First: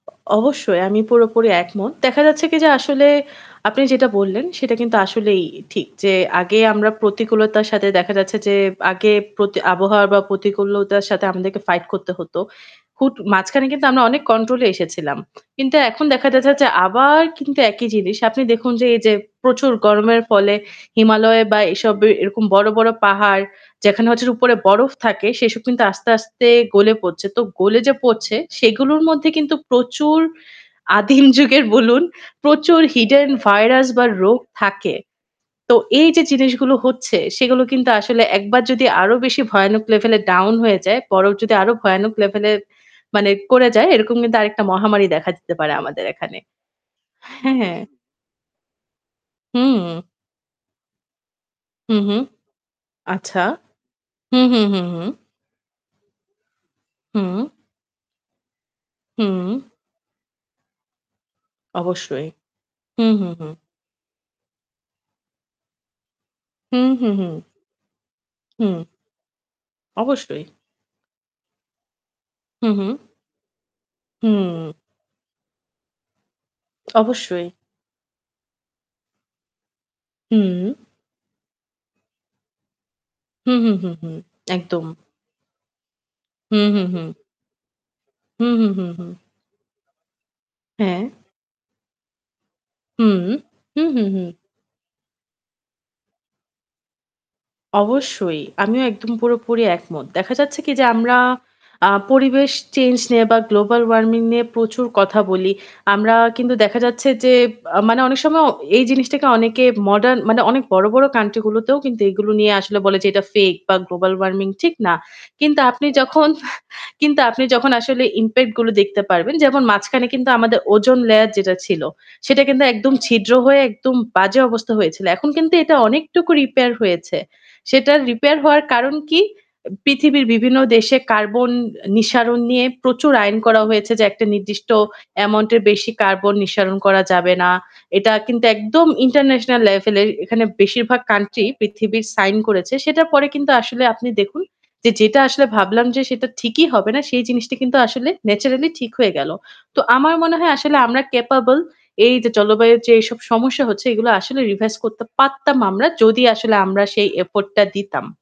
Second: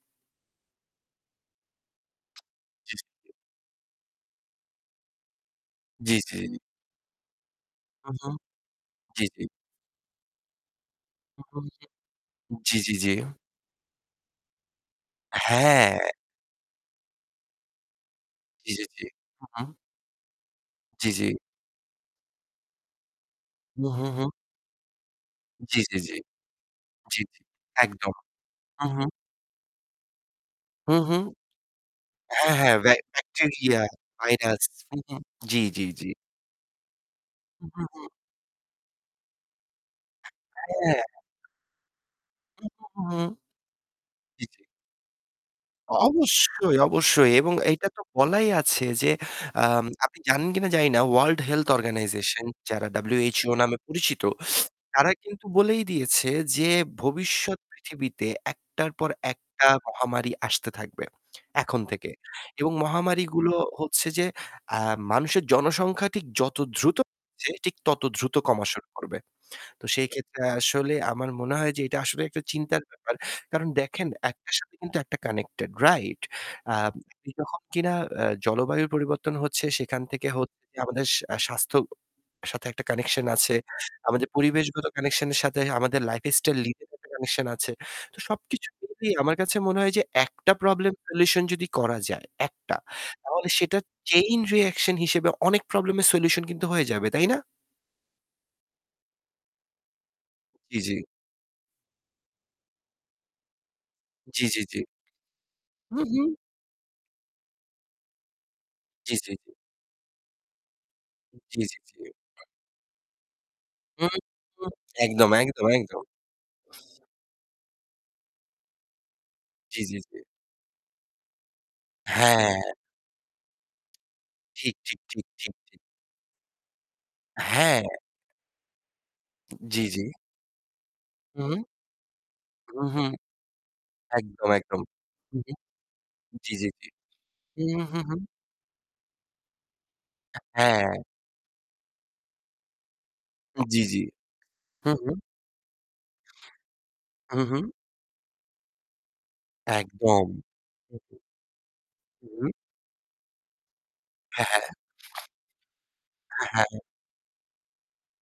অ অবশ্যই আমি পুরোপুরি একমত। দেখা যাচ্ছে কি? যে জি। আসলে আপনি যেটা বললেন সেটা কিন্তু আসলেই এ ঠিক। যে জি, জি। আগে আমরা প্রতিকূলতার সাথে হু, দেখা হু। যাচ্ছে যে আগে জি, জি। পতি আবহাওয়া বা প্রতিকূলতার সাথে হু, আমাদেরকে হু। সে fight করতে হতো। জি, জি, জি। হুট অ মাঝখানে কিন্তু আমরা অনেক control এ এসেছিলাম। কিন্তু হ্যাঁ। এখন দেখা যাচ্ছে যে আবার কিন্তু একই জিনিস। আপনি দেখুন জি, জি, যে জি। এইযে হু, প্রচুর হু। গরমের ফলে জি, জি। হিমালয় বা এইসব এ এরকম বড়, বড় পাহাড় ম হু, যেখানে হু, হচ্ছে হু। উপরে বরফ থাকে সেসব জি, কিন্তু জি, আস্তে, জি। আস্তে গলে জি, পড়ছে। জি। তো গলে যে একদম। পড়ছে হু, সেগুলোর হু। মধ্যে কিন্তু প্রচুর হু, হু? আদিম যুগের বলুন হ্যাঁ, হ্যাঁ। প্রচুর ব্যা hidden bacteria, virus বা রোগ virus। থাকে। হু, হু। জি, তো জি, জি। এইযে জিনিসগুলো হচ্ছে সেগুলো হু, হু, কিন্তু হু। আসলে একবার যদি আরও বেশি ভয়ানক level এ down হয়ে যায় হ্যাঁ। বরফ যদি আরও ভয়ানক level এ হু, হু, মানে হুউ। করে যায়, এরকম কিন্তু জি, জি। আরেকটা মহামারী দেখা দিতে পারে অ আমাদের এখানে অবশ্যই, অবশ্যই এবং হ্যাঁ। এটা তো বলাই আছে যে, আম হুম। আপনি জানেন কিনা জানিনা World Health হুম, হুম। Organization যারা আচ্ছা। WHO নামে পরিচিত, হুম, হুম, হুম। তারা কিন্তু বলেই দিয়েছে যে, হুম। ভবিষ্যৎ পৃথিবীতে একটার পর হুম। একটা মহামারী আসতে থাকবে এখন থেকে অবশ্যই। এবং হুম, হুম, মহামারীগুলো হুম। হচ্ছে যে আ মানুষের জনসংখ্যা ঠিক যত হুম, দ্রুত হুম, হু। ছে ঠিক তত দ্রুত কমা হুম। শুরু করবে। তো সেইক্ষেত্রে অবশ্যই। আসলে আমার মনে হয় যে এটা আসলে একটা হু, চিন্তার হুম। ব্যাপার। কারণ দেখেন একটার সাথে হুম। কিন্তু একটা connected, রাইট? আব এ অবশ্যই। যখন কিনা আ জলবায়ুর পরিবর্তন হচ্ছে সেখান থেকে হচ্ছে যে হুম। আমাদের সা স্বাস্থ্য সাথে একটা connection আছে। হুম, হুম, হুম, হুম। আমাদের পরিবেশগত একদম। connection এর সাথে আমাদের lifestyle হুম, [unintelligible] হুম, একটা হুম। connection আছে। তো হুম, সবকিছু হুম, হুম। মিলিয়ে আমার কাছে মনে হয় যে একটা প্রব্লেম হ্যাঁ। solution যদি করা যায়, একটা। হুম। তাহলে সেটা হু, হু, হুম। chain reaction হিসেবে অনেক প্রব্লেমের solution কিন্তু হয়ে যাবে, তাই না? অবশ্যই। আমিও একদম পুরোপুরি একমত। দেখা যাচ্ছে কি? জি, যে জি। আমরা আ পরিবেশ চেঞ্জ নিয়ে বা global warming নিয়ে জি, জি, জি। প্রচুর কথা বলি। হু, আমরা হু। কিন্তু দেখা যাচ্ছে যে বা মানে অনেক সময় এই জি, জিনিসটাকে জি, জি। অনেকে modern মানে অনেক বড়, বড় উ country জি, জি, গুলোতেও কিন্তু জি। এগুলো নিয়ে আসলে বলে যে এটা fake বা হু, global warming হু। ঠিক না। একদম, কিন্তু একদম, আপনি একদম। যখন হা আপনি যখন আসলে impact গুলো দেখতে পারবেন যেমন জি, জি, মাঝখানে জি। কিন্তু আমাদের ozone layer যেটা ছিল, সেটা হ্যাঁ। কিন্তু একদম ছিদ্র হয়ে একদম বাজে অবস্থা ঠিক, ঠিক, হয়েছিল। ঠিক, এখন ঠিক, কিন্তু এটা ঠিক। অনেকটুকু repair হয়েছে। হ্যাঁ। সেটা repair হওয়ার কারণ কি? উ এ জি, জি। পৃথিবীর বিভিন্ন দেশে carbon হু। আ নিঃসরণ নিয়ে উ হু। প্রচুর আইন করা হয়েছে যে একটা একদম, নির্দিষ্ট একদম। হু, হু। এমাউন্টের বেশি carbon জি, জি, নিঃসরণ জি। করা যাবে না। হুউ, হু, এটা হু। কিন্তু একদম international level এ আ এখানে বেশিরভাগ হ্যাঁ। country পৃথিবীর সাইন করেছে। সেটার পরে কিন্তু উ জি, আসলে জি। আপনি দেখুন হু, যে হু। যেটা আসলে ভাবলাম যে সেটা ঠিকই হবে না সেই জিনিসটি উ-হু। কিন্তু আসলে naturally ঠিক হয়ে গেল। তো আমার একদম। মনে হয় আসলে হু, আমরা হু। capable এইযে হু। জলবায়ুর যে এইসব সমস্যা হচ্ছে এগুলো আসলে হ্যাঁ, হ্যাঁ। revise করতে পারতাম আমরা যদি হ্যাঁ, আসলে হ্যাঁ। আমরা সেই effort টা দিতাম।